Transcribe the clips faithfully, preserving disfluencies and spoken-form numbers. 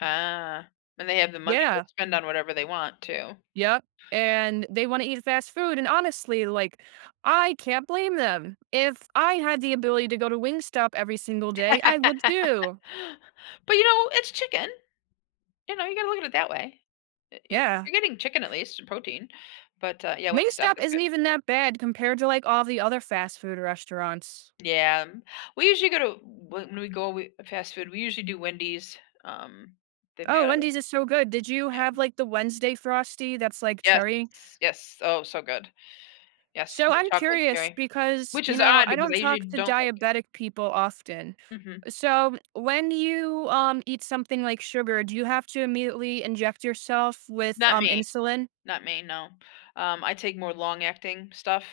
Ah. And they have the money to Yeah. spend on whatever they want, too. Yep. And, they wanna eat fast food and honestly, like, I can't blame them. If I had the ability to go to Wingstop every single day, I would too. But, you know, it's chicken. You know, you gotta look at it that way. Eh u Yeah. You're getting chicken, at least, protein. But, uh, yeah, Wingstop Wingstop is isn't good. even that bad compared to, like, all the other fast food restaurants. Yeah, we usually go to w when we go we fast food, we usually do Wendy's. Um, they've Oh, got Wendy's is so good, did you have, Yeah. like, the Wednesday Frosty that's like Yes, cherry? yes. Oh, so good. Yes, So the I'm chocolate curious cherry. because, Which you is know, odd I because don't I usually talk to don't like it. diabetic people often. Mhm. Uh, so, when you, um, eat something like sugar, do you have to immediately inject yourself with, Not um, me. insulin? Not me, no, um, I take more long-acting stuff,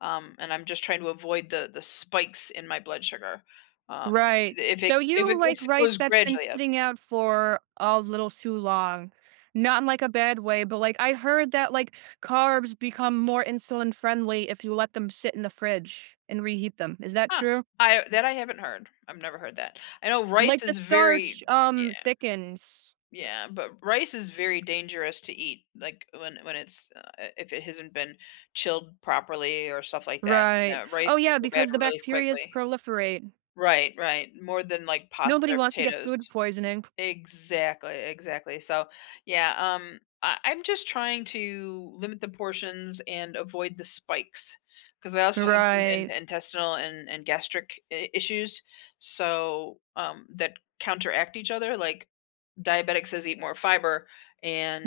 um, and I'm just trying to avoid the the spikes in my blood sugar. Um, Right. if it So if you it like if it rice goes that's been gradually up. sitting out for a little too long. Not in, like, a bad way, but, like, I heard that, like, carbs become more insulin-friendly if you let them sit in the fridge and reheat them. Is that Huh, true? I that I haven't heard. I've never heard of that. I know rice Like, the is starch, very yeah. um, thickens. Yeah, but rice is very dangerous to eat, like, when when it's uh, if it hasn't been chilled properly or stuff like that, Right. no, rice Oh can yeah, go bad because the really bacterias quickly. proliferate. Right, right, more than, like, pasta Nobody or wants to get potatoes. food poisoning. Exactly, exactly, so, yeah, um, I I'm just trying to limit the portions and avoid the spikes, 'cause I also have some Right. in intestinal and and gastric i issues, so, um, that counteract each other like, diabetics says eat more fiber, and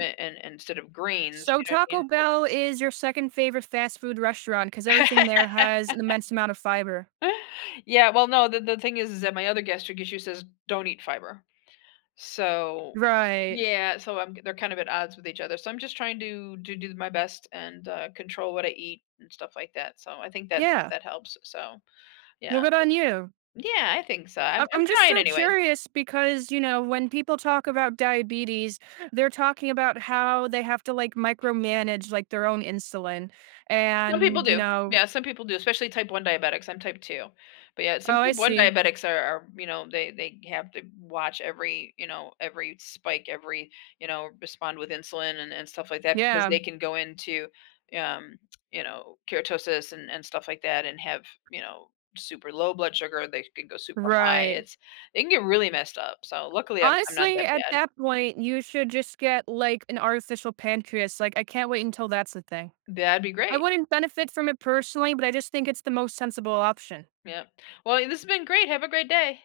a and and instead of greens, So you know what I Taco mean? Bell is your second favorite fast food restaurant 'cause everything there has an immense amount of fiber. Yeah, well, no, the the the thing is that my other gastric issue says, "Don't eat fiber." So, Right. yeah. So I'm they're kind of at odds with each other, so I'm just trying to to do my best and, uh, control what I eat and stuff like that, so I think that Yeah. that helps, so No, yeah. good on you. Yeah, I think so, I'm I I'm I'm just trying so anyways. curious because, you know, when people talk about diabetes, they're talking about how they have to, like, micromanage, like, their own insulin Some people and you do. know Yeah, some people do, especially Type one diabetics, I'm Type two. But yeah, some Oh, I Type one see. diabetics are are, you know, they they have to b watch every, you know, every spike, every you know, respond with insulin and and stuff like that because Yeah. they can go into, um, you know, keratosis and and stuff like that and have, you know, super low blood sugar, they can go super high, Right. it's it can get really messed up, so luckily I'm I'm not Honestly, that at bad. that point, you should just get, like, an artificial pancreas, like, I can't wait until that's the thing. That'd be I great. wouldn't benefit from it personally, but I just think it's the most sensible option. Yep. Well, it this been great, have a great day.